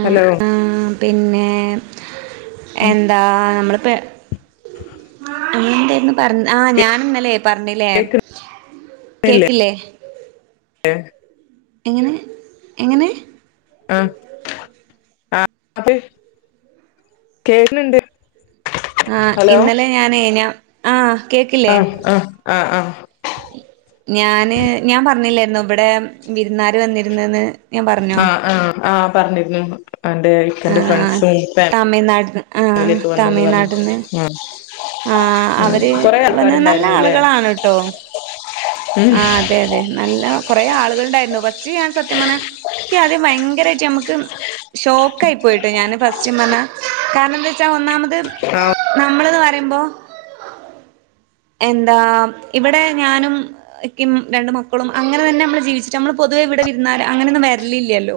ആ ഹലോ ആ പിന്നെ ഉം എന്താ നമ്മള് പെ ആഹ് അന്നെന്തേര്ന്നു പറ ആ ഞാൻ ഇന്നലെ പറഞ്ഞിലെ കേക്കില്ലേ ഏ എങ്ങനെ എങ്ങനെ ആഹ് ആ അത് കേക്ക്ണ് ണ്ട് ആ ഇന്നലെ ഞാനെ ഞ്ഞ ആഹ് ആഹ് ആഹ് ആഹ് ഞാന് ഞാൻ പറഞ്ഞില്ലേര്ന്നോ ഇവിടെ വിരുന്നാര് വന്നിരുന്ന്ന്ന് ആഹ്ആഹ് ആ പറഞ്ഞിരുന്നു എന്റെ ഇക്കന്റെ ആഹ് ഫ്രണ്ട്സും തമിഴ്നാട്ന്ന് ആഹ് ഫാമിലിയൊക്കെ വന്നുന്ന് പറഞ്ഞു തമിഴ്നാട്ട്ന്ന് ഉം ആഹ് ഉം അവര് കൊറെ വന്ന് നല്ല ആൾക്കാരുണ്ടായിരുന്നുല്ലേ ആളുകളാണ് ട്ടോ ഉം ആ അതെ അതെ നല്ല കൊറേ ആളുകൾ ഇണ്ടായിരുന്നു ഫസ്റ്റ് ഞാൻ സത്യം പറഞ്ഞ ക്കി ആദ്യം ഭയങ്കരായിട്ട് നമുക്ക് ഷോക്ക് ആയി പോയിട്ടോ ഞാന് ഫസ്റ്റം പറഞ്ഞ കാരണം വെച്ചാ ഒന്നാമത് ആഹ് നമ്മള്ന്ന് പറയുമ്പോ എന്താ ഇവിടെ ഞാനും ഇക്കിം രണ്ട് മക്കളും അങ്ങനെ തന്നെ നമ്മള് ജീവിച്ചിട്ട് നമ്മള് പൊതുവെ ഇവിടെ വിരുന്നാര് അങ്ങനെയൊന്നും വരലില്ല്യല്ലോ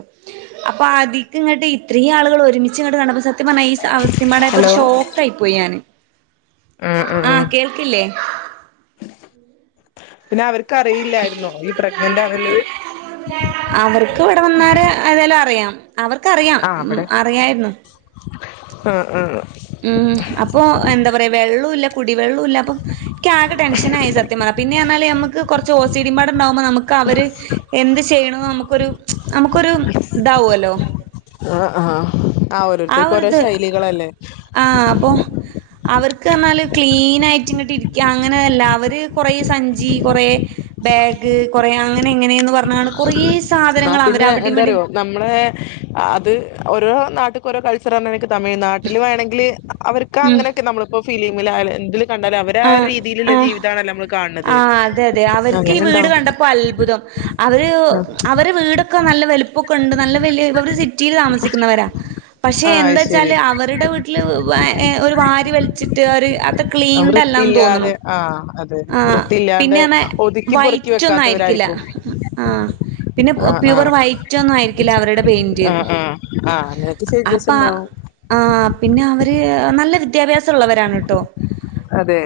അപ്പൊ അധികം ഇങ്ങട്ട് ഇത്രയും ആളുകള് ഒരുമിച്ച് ഇങ്ങട്ട് കണ്ടപ്പൊ സത്യം പറഞ്ഞാ ഈ സ അവസ് തിമ്മാനായപ്പൊ ഒരു ഹലോ ഷോക്കായി പോയി ഞാന് ഉം ഉം ആ ഉം കേൾക്കില്ലേ പിന്നെ അവര്ക്കറിയില്ലായിരുന്നോ നീ പ്രെഗ്നന്റാന്ന്ള്ളത് അവർക്ക് ഇവിടെ വന്നാരെ ഏതായാലും അറിയാം അവർക്കറിയാം ഉം അറിയായിരുന്നു അ അ ഉം അപ്പൊ എന്താ പറയ് വെള്ളുല്ല കുടിവെള്ളൂല്ല അപ്പം ൻക്കാകെ ടെൻഷനായി സത്യം പറഞ്ഞാ പിന്നെർഞ്ഞാല് ഞമ്മക്ക് കൊറച്ച് ഓസിഡിമ്പാടെ ഇണ്ടാക്മ്പം നമ്മക്ക് അവര് എന്ത് ചെ ചെയ്യ്ണോ നമുക്കൊരു ച്ച് നമുക്കൊരു താവോല്ലോ ആഹ് ആഹ് ആഹ് ആ ഓരോരുത്തർക്കും ഒരു ഓരോ ഇത് ശൈലികളല്ലേ ആ അപ്പൊ അവർക്കർഞ്ഞാല് ക്ലീനായിട്ട്ങ്ങട്ട് ഇരിക്ക്യ അങ്ങനെല്ല അവര് കൊറേ സഞ്ചി കൊറേ ബേഗ് കൊറേ അങ്ങനെ ഇങ്ങനെ ന്ന് പറ ആ പിന്നെ ഇവിടിം എന്താറിയോ നമ്മളെ അത് ഓരോ നാട്ട്ക്ക് ഓരോ കൾച്ചറാന്നെനക്ക് തമിഴ്നാട്ടില് വേണെങ്കില് അവർക്ക് ഉം അങ്ങനെക്കെ നമ്മളിപ്പ ഫിലി മായാല് എന്തില് കണ്ടാല് അവരെ ആ ഒരീ ആഹ് രീതിയില്ള്ളെ ആഹ് ജീവിതാണല്ലൊ മ്മള് കാൺണത് ആഹ് അതെ അതെ അവർക്ക് ഈ വീട് അങ്ങനെണ്ടാവും കണ്ടപ്പോ അത്ഭുതം അവര് ആ അവരെ വീടൊക്ക നല്ല വലുപ്പൊക്കെണ്ട് നല്ല വല്യ അവര് സിറ്റില് താമസിക്ക്ന്നവരാ പക്ഷെ ആഹ് അത് ശരി എന്താചാല് അവര്ടെ വീട്ടില് വ ഏ ഒരു വാരി വലിച്ചിട്ട് ഒര് അത്ര ക്ലീൻഡ് അല്ലാന്ന് തോന്നുണു ആ അതെ തെ ആഹ് വൃത്തിയില്ലാണ്ടെ പിന്നെ പറഞ്ഞാ ഒതുക്കി പൊറുക്കി വെക്കാത്തവരായിരിക്കും ആ പിന്നെ ആഹ് പ്യുവർ ആഹ് വൈറ്റാെന്നും ആയിരിക്കില്ല അവരടെ പെയിന്റ് ആഹ് ആഹ് ആഹ് അങ്ങനെയൊക്കെ ചേഞ്ചസ് അപ്പ ഉണ്ടാവും ആഹ പിന്നെ അവര് നല്ല വിദ്യാഭ്യാ സള്ളവരാണ് ട്ടൊ അതെ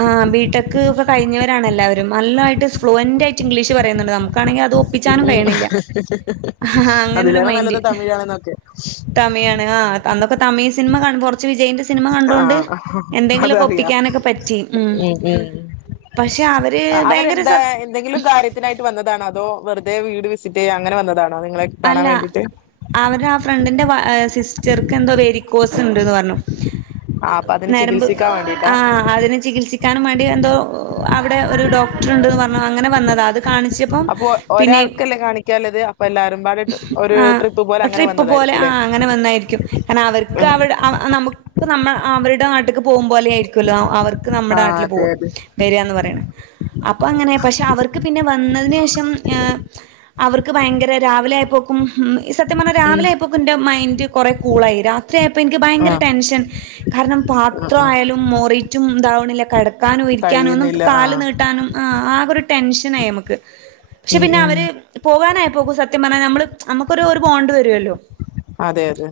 ആ ബീടെക്ക് ഒക്കെ കഴിഞ്ഞവരാണെല്ല ല്ലാവരും നല്ലായിട്ട് ഫ്ലൂവന്റായിട്ട് ഇംഗ്ലീഷ് പറയുന്നുണ്ട് നമ് ക്കാണെങ്കി അത് ഉം ഒപ്പിച്ചാനും ഉം കയ്യ്ണ്ല്ല ഹ ഹാ അങ്ങനൊരു അതിലേറെ മൈൻഡ് നല്ലത് തമിഴാണെന്നൊക്കെ തമിഴാണ് അന്നൊ തമിഴ് സിനിമ കാണുമ്പ കൊറ്ച്ച് വിജയിന്റെ സിനിമ കണ്ടോണ്ട് ആഹ് എന്തെങ്കിലൊക്കെപ്പിക്കാനൊക്കെ പറ്റി ഉം എടീ പക്ഷെ അവര് ഭയങ്കര സ അവരെന്താ എന്തെങ്കിലും കാര്യത്തിനായിട്ട് വന്നതാണോ അതോ വെ വെറ്തെ വീട് വിസിറ്റെയ്യ് അങ്ങനെ വന്നതാ അല്ല അവര് ആ ഫ്രണ്ടിന്റെ വയ എ സിസ്റ്റർക്ക് എന്തോ വെരിക്കോസ് ഉണ്ട്ന്ന് പറഞ്ഞു ആ അപ്പൊ അതിന് ഞരമ്പ് ചികിത്സിക്കാൻ ആ വേണ്ടിട്ടാ അതിനെ ചികിത്സിക്കാനും വേ എന്തോ അവിടെ ഒരു ഡോക്ടർ ഉണ്ട്ന്ന് പറഞ്ഞു അങ്ങനെ വന്നതാ അത് കാണിച്ചപ്പം അപ്പൊ ഒരാൾക്കല്ലെ കാണിക്കാല്ലത് എല്ലാരും പാടെ ഒരു ട്രിപ്പ് പോലെ ആ അങ്ങനെ ട്രിപ്പ് പോലെ ആ വന്നതായിരിക്കുംല്ലേ അങ്ങനെ വന്നായിരിക്കും കാരണം അവർക്ക് ഉം അവി അ നമുക്ക് നമ്മആ അവര് അവരെ നാട്ട്ക്ക് പോവുമ്പോലെയിര്ക്ക്ല്ലോ അവർക്ക് ആ നമ്മ്‌ടെ നാട്ടില് അതെ പോവും അതെ വര്ആന്ന് പറയിണ അപ്പ അങ്ങനെ പക്ഷെ അവർക്ക് പിന്നെ വന്നതിനേഷം ഏ അവർക്ക് ഭയങ്കര ഓല് ആയപ്പേക്കും ഉ ഈ സത്യം പറഞ്ഞാൽ ഉം രാവിലെ ആയപ്പോൊക്ക എന്റെ മൈൻഡ്കുറെ കൂളായി രാത്രി ആയപ്പോ എനിക്ക് ആ ഭയങ്കര ടെൻഷൻ കാരണം ആ ആ പാത്രയാലും മോറീട്ടും ഇതാവണ ഇല്ല കെടക്ക് നിക്കാനോ ഇരിക്കാനോ ഒന്നുമ്മക്ക് കഴിയുന്നില്ല ആ കാല് നീട്ടാനും ആഹ് ഒരു ടെൻഷൻ ആയി അമ്മക്ക് പക്ഷെ ഉം പിന്നെ ഉം അവര് പോകാനായപ് പോകൂസബ് ത്യം പറ്ഞ്ഞാ നമ്മള് നമുക്കൊരു ഒരു ബോണ്ട് വരോല്ലോ അതെ അതെ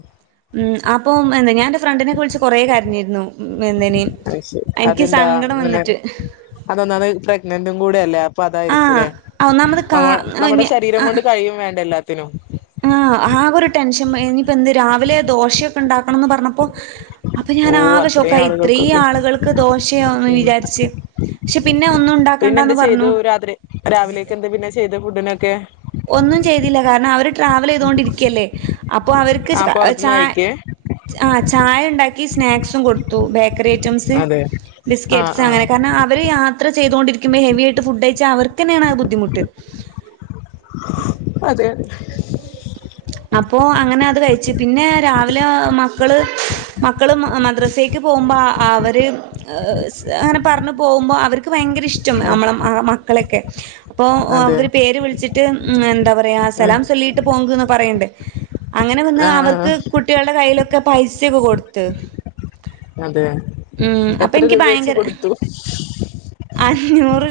ഉം അപ്പം എന്താ ഞാനെന്റെ ഫ്രണ്ടിനൊക്കെ വിളിച്ച് കൊറേ കരഞ്ഞിരുന്നു ഉം അഹ് ശെരി അതെന്താ അങ്ങനെ വന്നിട്ട് അതൊന്നാണ് പ്രഗ്നെന്റ് ഇന്നും കൂടെയല്ലേ അപ്പ ആഹ് അതായിരിക്കൂല്ലെ ഒന്നാമത് കാ നമ്മ നമ്മൊ ടെ ശരീരം ആഹ് കൊണ്ട് കഴിയും വേണ്ടല്ലാർക ത്തിനും ആഹ് ആകൊരു ടെൻഷൻ ഇഞ്പ്പ എന്ത് രാവിലെ ദോശയൊക്കെ ഇണ്ടാക്കണംന്ന് പറഞ്ഞപ്പോ അപ്പെം ഓ ഞാനാകെ അത്രയും ഷോക്കായി ഇത്രയീ ആളുകൾക്കൊക്കെ ആളുകൾക്ക് ദോശയോ ന്ന് ഉം വിചാര്ച്ച് ക്ഷെ പിന്നെ ഒന്നും പിന്നെ എന്ത് ഉണ്ടാക്കണ്ടാന്ന് ചെയ്തു പറഞ്ഞു രാത്രി രാവിലേക്ക് എന്താ പിന്നെ ചെയ്ത് ഫുഡിനൊക്കെ ഒന്നും ചെയ്തില്ല കാരണം അവര് ട്രാവൽ ചെയ്തൊണ്ടിരിക്കല്ലേ. അപ്പൊ അവർക്ക് ആ ച പുറത്തുന്ന് ചായ കഴിക്കേ ആഹ് ചായ ഉണ്ടാക്കി. ഈ സ്നാക്സും കൊടുത്തു ബേക്കറി ഐറ്റംസ് അതെ ആ ബിസ്കറ്റ് ആ അങ്ങനെ കാരണം അവര് ത്ര ചെയ്തൊണ്ടിരിക്കുമ്പെ ഹെവി ആയിട്ട് ഫുഡ്‌ കഴിച്ച അവർക്കെ ന്നെണ് അഹ് ബുദ്ധിമുട്ട് അതെ അതെ അപ്പോ അങ്ങനെ അത് കഴിച്ച് പിന്നെ രാവിലെ മക്കള്മക്കള് മദ്രസേക്ക് പോകുമ്പോഅവര് അങ്ങെനെ പറന്ന് പോകുമ്പോ അവർക്ക് ഭയങ്കെര ഇഷ്ടം ആ അമ്മളെ ആഹ് മക്കളെ ഓക്കെ. അപ്പൊ അതെ അവര് പേര് വിളിച്ചിട്ട് എന്താ പറയാ സലാം ആ ചൊല്ലിയിട്ട് പോങ്ക് എന്ന് ണ്ട്. അങ്ങനെ വന്ന് ആ അവർക്ക് കുട്ടികളുടെ കയ്യിലൊക്കെ പൈസയൊക്കെ കൊടുത്ത്. അതെ ഉം അപ്പൊ എത്ര എനിക്ക് രൂപ വച്ച് ഭയങ്കര കൊടുത്തു?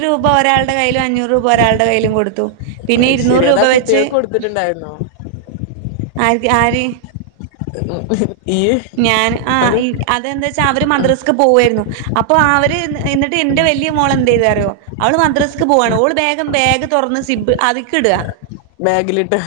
ഒരു രൂപ ഒരാളുടെ കയ്യിലും അഞ്ഞൂറ് രൂപ ഒരാളുടെ കയ്യിലും കൊടുത്തു. പിന്നെ ശെരി ഇരുന്നൂറ് അതാ രൂപ വെച്ച് കുട്ടികൾക്ക് കൊടുത്തിട്ടുണ്ടായിരുന്നോ? ആര്ക്ക് ആര്? [unintelligible] ഞാൻ ആ അത് അതെന്താ വെച്ചാ അവര് മദറിസ്ക്ക് പോവായിരുന്നു അപ്പൊ അവ ര് എന്നിട്ട് എന്റെ വലിയ മോളെന്തെയ്ത് അറിയോ അവള് മദറിസ്ക് പോവാണ് ഓള് വേഗം ബാഗ് തുറന്ന് സിബ് അതിക്കിടുക. ബാഗിലിട്ട്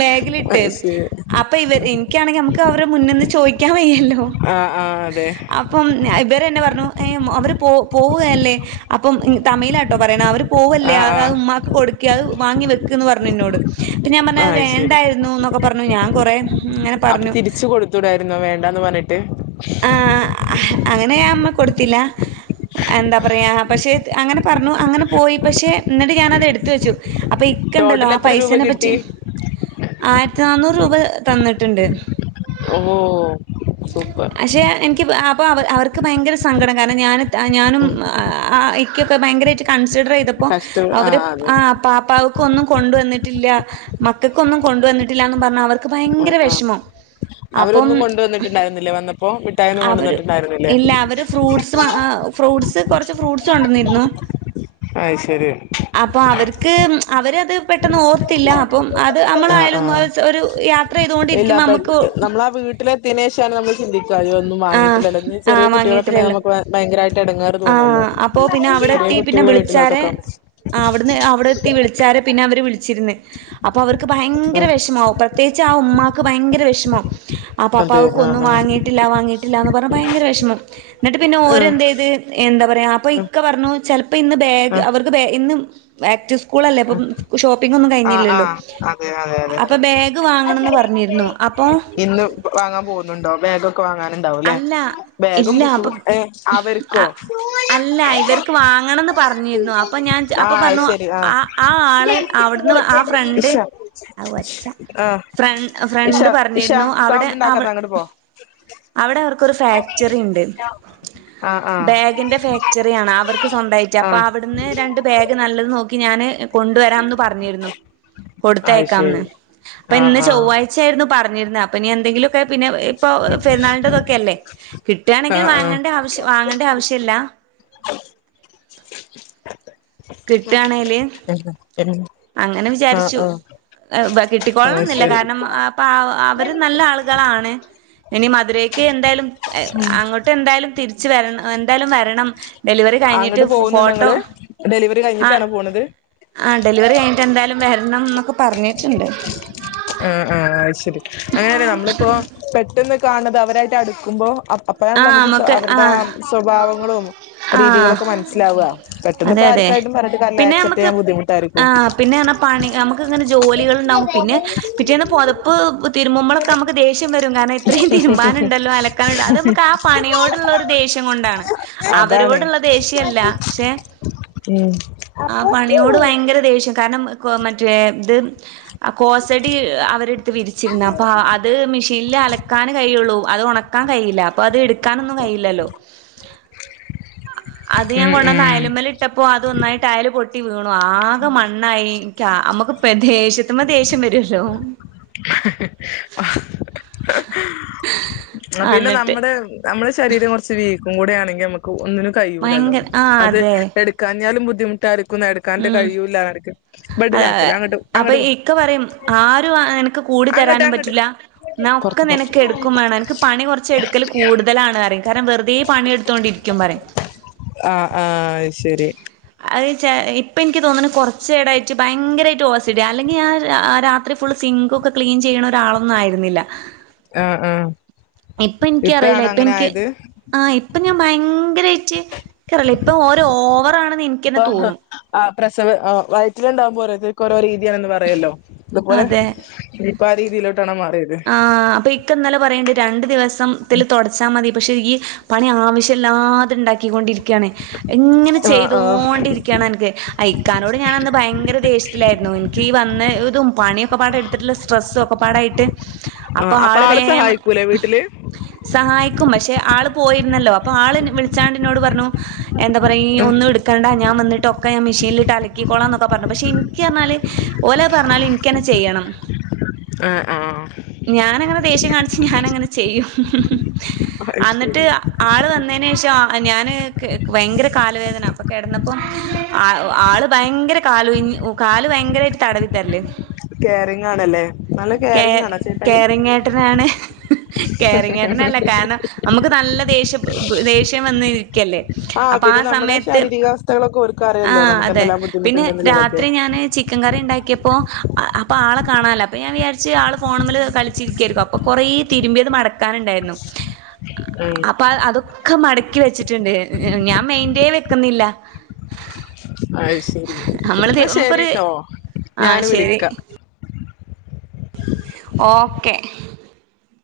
ബാഗിലിട്ട് അത് ശരി അപ്പൊ ഇവര് എനിക്കാണെങ്കിൽ നമുക്ക് ത്തോ അവരെ മുന്നിന്ന് ചോയിക്കാൻ വയ്യല്ലോ ആ ആ അതെ [unintelligible] അപ്പം [unintelligible] ഇവരേന്ന പറഞ്ഞു ഏയ് അവര് പോ പോവുകയല്ലേ അപ്പം തമ്മീലാട്ടോ പറയണ അവര് പോവല്ലേ ആ ആഹ് ആ അത് ഉമ്മാക്ക് കൊടു ക്കെ അത് വാങ്ങി വെക്ക് ന്ന് പറഞ്ഞെന്നോട് പിന്നെ ഞാൻ ആ പറഞ്ഞത് ശരി വേണ്ടായിരുന്നുന്നൊ പറഞ്ഞു ഞാൻ കൊറേ ഇങ്ങനെ അപ്പൊ പറഞ്ഞു. തിരിച്ച് കൊടുത്തൂടായി രുന്നോ വേണ്ടാന്ന് പറഞ്ഞി ട്ട് അങ്ങനെയമ്മ കൊടുത്തില്ല എന്താ പറയാ പക്ഷെ അങ്ങനെ പറഞ്ഞു അങ്ങനെ പോയി പക്ഷെ എന്നട്ട് ഞാനത് എടുത്തുവെച്ചു അപ്പൊ ഇക്കണ്ടല്ലോ ടോട്ടൽ ആ എത്ര രൂപ പൈസേനെ കിട്ടി പറ്റി ആഹ് പത്ത് നാന്നൂറ് രൂപ തന്നിട്ടുണ്ട് ഓ സൂപ്പർ പക്ഷെ എനിക്കപ്പ അപ്പ അവ അവർക്ക് ഭയങ്കര സങ്കടം കാരണം ഞാന് ത ഞാനും ഉം ആഹ് ആ ഇക്കൊക്കെ ഭയ്ങ്കരായിട്ട് കൺ സിഡറ് ചെയ്തപ്പോ കഷ്ട ആ അവര് അതെ ആഹ് പാപ്പാ ക്കൊന്നും കൊണ്ടുവന്നിട്ടില്ല മക്കക്കൊന്നും കൊണ്ടുവന്നിട്ടില്ലാന്ന് പറഞ്ഞ് അവർക്ക് ആ ഭൈങ്കര ആ വെഷമം. അവരൊന്നും കൊണ്ടുവന്നിട്ടുണ്ടായിരുന്നില്ലേ വന്ന അവര് ഇല്ല അവര് ഫ്രൂട്ട്സ് ആഹ് ഫ്രൂട്ട്സ് കൊറച്ച് ഫ്രൂട്ട്സ് കൊണ്ടന്നിരുന്നു അത് ശരി ക്ക് അവരത് പെട്ടെന്ന് ഓർത്തില്ല അപ്പം അത് ആ ആ അമ്മളായാലും ഒര് ഒരു യാത്ര ചെയ്തോണ്ടിരിക്കുമ്പ നമ്മുക്ക് ത്തിയേന് ശേഷാണ് നമു ചിന്തിക്കാ ഒന്നും വാങ്ങീട്ടില്ലല്ലോ ഇനി ആ ചെറിയ കുട്ടികളൊക്കെ ഇണ്ടെങ്കി വാങ്ങിയിട്ടില്ലല്ലോ നമുക്ക് ബ ബയങ്കരായി ഒരു എടങ്ങാറ് തോന്നുവല്ലോ ആഹ് അപ്പൊ പിന്നെ അവിടെ ചെറിയ എത്തി പിന്നെ കുട്ടിയുള്ള വിളിച്ചാരെ വീട്ടിലോട്ടെക്കാ ആഹ് അവിടുന്ന് അവിടെ എത്തി വിളിച്ചാരെ പിന്നെ അവർ വിളിച്ചിരുന്നു അപ്പൊ അവർ ഭയങ്കര ആ വിഷമാവും പ്രത്യേകിച്ച് ആ ഉമ്മാക്ക് ഭയങ്കര വെഷമം അപ്പ അതെ അപ്പാവക്ക് ആ ഒന്നും ആ വാങ്ങിട്ടില്ല വാങ്ങിട്ട് ഇല്ലന്ന് പറഞ്ഞ ഭയങ്കര വെഷമം ന്നിട്ട് പിന്നെ ആ ഓര് ന്ത്ചെയ്ത് എന്താ പറയാ അപ്പൊ ഇക്ക പറഞ്ഞു ചെല അപ്പൊ ഇന്ന് ബാഗ് അവർക്ക് ഇന്ന് വാക്റ്റിസ് സ്കൂളല്ലേ അപ്പോഷോപ്പിംഗ്ഒന്നും ആ ആ ആ കഴിഞ്ഞില്ലല്ലോ ആ അതെ അതെ അതെ അപ്പൊ ബാഗ് വാങ്ങണം എന്ന് പറഞ്ഞിരുന്നു അപ്പൊ ഇന്ന് വാങ്ങാൻ ഉണ്ടാവുംല്ലേ അല്ല ബാഗും ഇല്ല ബുക്കും അപ്പൊ ഏ അവർക്കോ അ അല്ല ഇവർക്ക് വാങ്ങണംന്ന് പറഞ്ഞിരുന്നു അപ്പൊ ഞാൻ അപ്പൊ ആഹ് അത് പറഞ്ഞു ശരി ആഹ് ആ ആ ആള് അവിടെന്ന് ആ ഫ്രണ്ട് ഇഷ അവച്ച ആഹ് ഇഷ ഫ്രണ്ട് ഇഷ പറഞ്ഞിരുന്നു അവിടെ സൗണ്ട് ഉണ്ടാക്കാതെ അങ്ങോട്ട് പോ അവിടെ വർ ഇക്ക് ഒരുഫാക്ടറി ണ്ട് ആഹ് ആഹ് ബാഗിന്റെ ഫാക്ടറിആണ് അവർക്ക് സ്വന്തമായിട്ട് അപ്പോ ആഹ് അവിടുന്ന് രണ്ട് ബാഗ് നല്ലത് നോക്കി ഇക്ക്ഞാന് കൊണ്ടുവരാന്ന് പറഞ്ഞിരുന്നു അത് കൊടുത്തയക്കാംന്ന് ശരി അപ്പൊ ആഹ് ഇന്ന് ആഹ് ചൊവ്വാഴ്ച ആയിരുന്നു പറ ഞ്ഞിരിന്ന് അപ്പ നീ എന്തങ്കിലും പ്പെ പിന്നെ ഇപ്പൊ പെരുന്നാൾ ഇട്ടത്തൊക്കെല്ലേ കിട്ടുകയാണെങ്കിൽ ആഹ് വാങ്ങേണ്ട ആവശ്യ വാങ്ങേണ്ട ആവശ്യല്ല കിട്ടാണേല് ആഹ് അങ്ങനെ ആഹ് വിചാരിച്ചു ആഹ് കിട്ടിക്കോളണ അത് ന്നില്ല ശരി കാരണം അപ്പൊ അവര് നല്ല ആളുകളാണ് ഇനി മധുരയ്ക്ക് എന്തായാലും അങ്ങോട്ട് എന്തായാലും തിരി തിരിച്ച് വരണംഎന്തായാലും വരണം ഡെലിവറി ആ കഴിഞ്ഞിട്ട് അങ്ങട്ട് പോകുന്നുണ്ടോ ഫോട്ടോ ഇങ്ങള് ഡെലിവറി കഴിഞ്ഞിട്ടാണ് പോണത് ഡലിവറി കഴിഞ്ഞിട്ട്എന്തായാലും വരണം ന്നൊക്കെ പറഞ്ഞിട്ടുണ്ട് അങ്ങനെയല്ലേ നമ്മളിപ്പോ പെ പെട്ടന്ന് കാണുന്നത് അവരായിട്ട് അടുക്കുമ്പോ അ അപ്പഴാണല്ലൊ നമുക്ക് അവരുടെ ആ സ്വഭാവങ്ങളും ആ രീതികളൊക്കെ മനസ്സിലാവുക പെട്ടെന്ന് അതെ ഇപ്പോ അതെ ആർക്കായിട്ടും പറഞ്ഞിട്ട് കാര്യംല്ല പിന്നെ ആക്സെപ്റ്റ് നമുക്ക് ചെയ്യാൻ ആ ബുദ്ധിമുട്ടായിരിക്കും പിന്നെ പറഞ്ഞാ ന്നെ പിറ്റേന്ന് പൊതപ്പ്തിരുമ്പുമ്പളൊക്കെ മ്മക്ക് ദേഷ്യം വരും ഇത്രയും തിരുമ്പാനുണ്ടല്ലോ അലക്കാനുണ്ട അത് നമു ആ പണിയോടുള്ള ഒരു ദേഷ്യം കൊണ്ടാണ്. അതാണ് അവരോടുള്ള ദേഷ്യല്ല. പക്ഷെ ഉം ആ പണിയോട് ഭയങ്കര ദേഷ്യം കാരണം ക്വ മറ്റേ ഇത് കോസടി അവരെടുത്ത് വിരിച്ചിരുന്ന് അപ്പൊ അത് മെഷീനിൽ അലക്കാന് കഴിയൊ ള്ളു അത് ഒണ ക്കാൻ കഴിയില്ല. അത് എടുക്കാനൊന്നും കഴിയില്ലാല്ലോ അത് ഞാൻ ഉം കൊണ്ടുവന്ന് ഉം അയലുമേലിട്ടപ്പോ അത് ഒന്നായി ടയല് പൊട്ടി വീണു ആകെ മണ്ണായിരിക്കാ നമ്മുക്ക് പെ ദേഷ്യത്തുമ്മെ ദേഷ്യം വരുവല്ലോ ആ പിന്നെ നമ്മടെ നമ്മളെ ശരീരം കൊറച്ച് വീക്കും കൂടി ആണെങ്കി അമുക്കു ഒന്നിനും കഴിയൂലല്ലോ ഭയങ്കര ആ അത് അതെ എട്ക്കാഞ്ഞാലും ബു ദ്ധിമുട്ടാര് ഉം അതെ അയെ ബെഡിലാക്കല അങ്ങോട്ട് അപ്പൊ അങ്ങോട്ട് പോ ഇക്ക പറിം ആരും അനക്ക് കൂടി അങ്ങോട്ട് തരാനും അങ്ങോട്ട് പറ്റില്ല ഇന്നാ ഒക്കെ പുറത്ത് പുറത്ത് നിനക്ക് എടുക്കും വേണ അൻക്ക് പണി കൊറച്ച് എടുക്കല് കൂടുതലാണ് അറിം കാരണം വെറ്തേ പണിയെടുത്തോണ്ടിരിക്കും പറിം. ആ ആ അത് ശരി അഹ് ചെ ഇപ്പ ഇനിക്ക് തോന്ന്ണ് കൊറച്ചെടായിട്ട് ഭയങ്കരായിട്ട് ഓ സി ഡി യാ അല്ലെങ്കി ഞാൻ രാ ആ രാത്രി ഫുളള് സിങ്കൊക്കെ ക്ലീൻ ചിയ്യ്ണ ഒരാളൊന്നും ആയിര്ന്നില്ല. ആഹ് ആഹ് ഇപ്പൻക്ക് അറീല ഇപ്പൻക്ക് ആ ഇ പ്പൊ ഞാൻ ഭയങ്കരായിട്ട് ഇക്കറീല ഇപ്പൊ ഒരോവറാണ് ന്ന് ഇൻ ക്കെന്നെ തോന്നും. പ്രസവ് ആ വയറ്റിലുണ്ടാവുമ്പോ ഓരോരുത്തർക്ക് ഓരോ രീതിയാണെന്ന് പറയെല്ലോ ഇതുപോലെ ഇനിപ്പാ ആ രീതിയിലോട്ടാണോ മാറി ആ അപ്പൊ ഇക്ക ഇന്നലെ പറയണ്ട് രണ്ട് ദിവസംത്തില് തൊടച്ചാ മതി പക്ഷെ ഈ പണി ആവശ്യയില്ലാതെ ഉണ്ടാക്കി ക്കിക്കൊണ്ടിരിക്കാണ് ഇങ്ങനെ ആ ആ ചെയ്തോണ്ടിരിക്കണൻക്ക് ഇക്കാനോട് ഞാനന്ന് ഭയങ്കര ദേഷ്യത്തിലായിരുന്നു ഇൻക്കീ വന്ന ഇതും പണിയൊക്കെപ്പാടെ എട്ത്തിട്ട് ള്ളെ സ്ട്രെസ്സും ഒക്കപ്പാടായിട്ട് ആ അപ്പൊ ആള് വേഗം സഹായിക്കൂലേ വീട്ടില് സഹായിക്കും പക്ഷെ ആള് പോയിരുന്നല്ലോ അപ്പൊ ആള് വിളിച്ചാണ്ടിന്നോട് പറഞ്ഞു എന്താ പറയാ ഈ ഒന്നും എടുക്കേണ്ട ഞാൻ വന്നിട്ട് തൊക്കെ ഞാൻ മെഷീനിലിട്ട് അലക്കിക്കോളാം എന്നൊക്കെ പറഞ്ഞു പക്ഷെ എനിക്കാന്നാല് ഓലെ പറഞ്ഞാല് ഇനിക്കുതന്നെ ചെയ്യണം ആഹ് ഞാനങ്ങനെ ദേഷ്യം കാണിച്ച് ഞാൻ അങ്ങനെ ചെയ്യും അത് അന്നിട്ട് ശരി ആള് വന്നേനേഷ പ ഞാന് ഭയങ്കര കാലു വേദന അപ്പൊ കിടന്നപ്പോ ആ ആള് ഭയങ്കര കാല് കാല് ഭയങ്കരായിട്ട് തടവി തരല് കേയറിങ് ആണല്ലേ നല്ല കേ കെയറിങ് ആണോ ചേട്ടായി കെയറിങേട്ടനാണ് കെയറിങ്ങേട്ടനല്ല കാരണം നമുക്ക് നല്ല ദേഷ്യ ദേഷ്യം വന്ന് ഇരിക്കല്ലേ അപ്പം ആ പിന്നെ നമ്മുടെ സമയത്ത് ശാരീരികാവസ്ഥകളൊക്കെ ഓർക്ക് അറിയല്ലോ ആഹ് നമുക്ക് അതെ എന്തെല്ലാം പിന്നെ ബുദ്ധിമുട്ടുണ്ടെന്നുള്ളതൊക്കെ രാത്രി ഞാന് ചിക്കൻ കറി ഇണ്ടാക്കിയപ്പോ അപ്പൊ ആളെ കാണാല അപ്പൊ ഞാൻ വിയാരിച്ച് ആള് ഫോൺമൽ കളിച്ചിരിക്കായിരിക്കും അപ്പൊ കൊറേ തിരുമ്പിയത് മടക്കാനുണ്ടായിരുന്നു ഉം അപ്പാ അതു ഒക്കെ മടക്കി വെച്ചിട്ടുണ്ട് ഞാൻ മെയിന്റേ വെക്കുന്നില്ല അയ്ശരി നമ്മള് എന്നാ നമുക്കൊരു ശരിട്ടോ ആഹ് ഞാന് ശരി വിളിക്കാം ഓക്കെ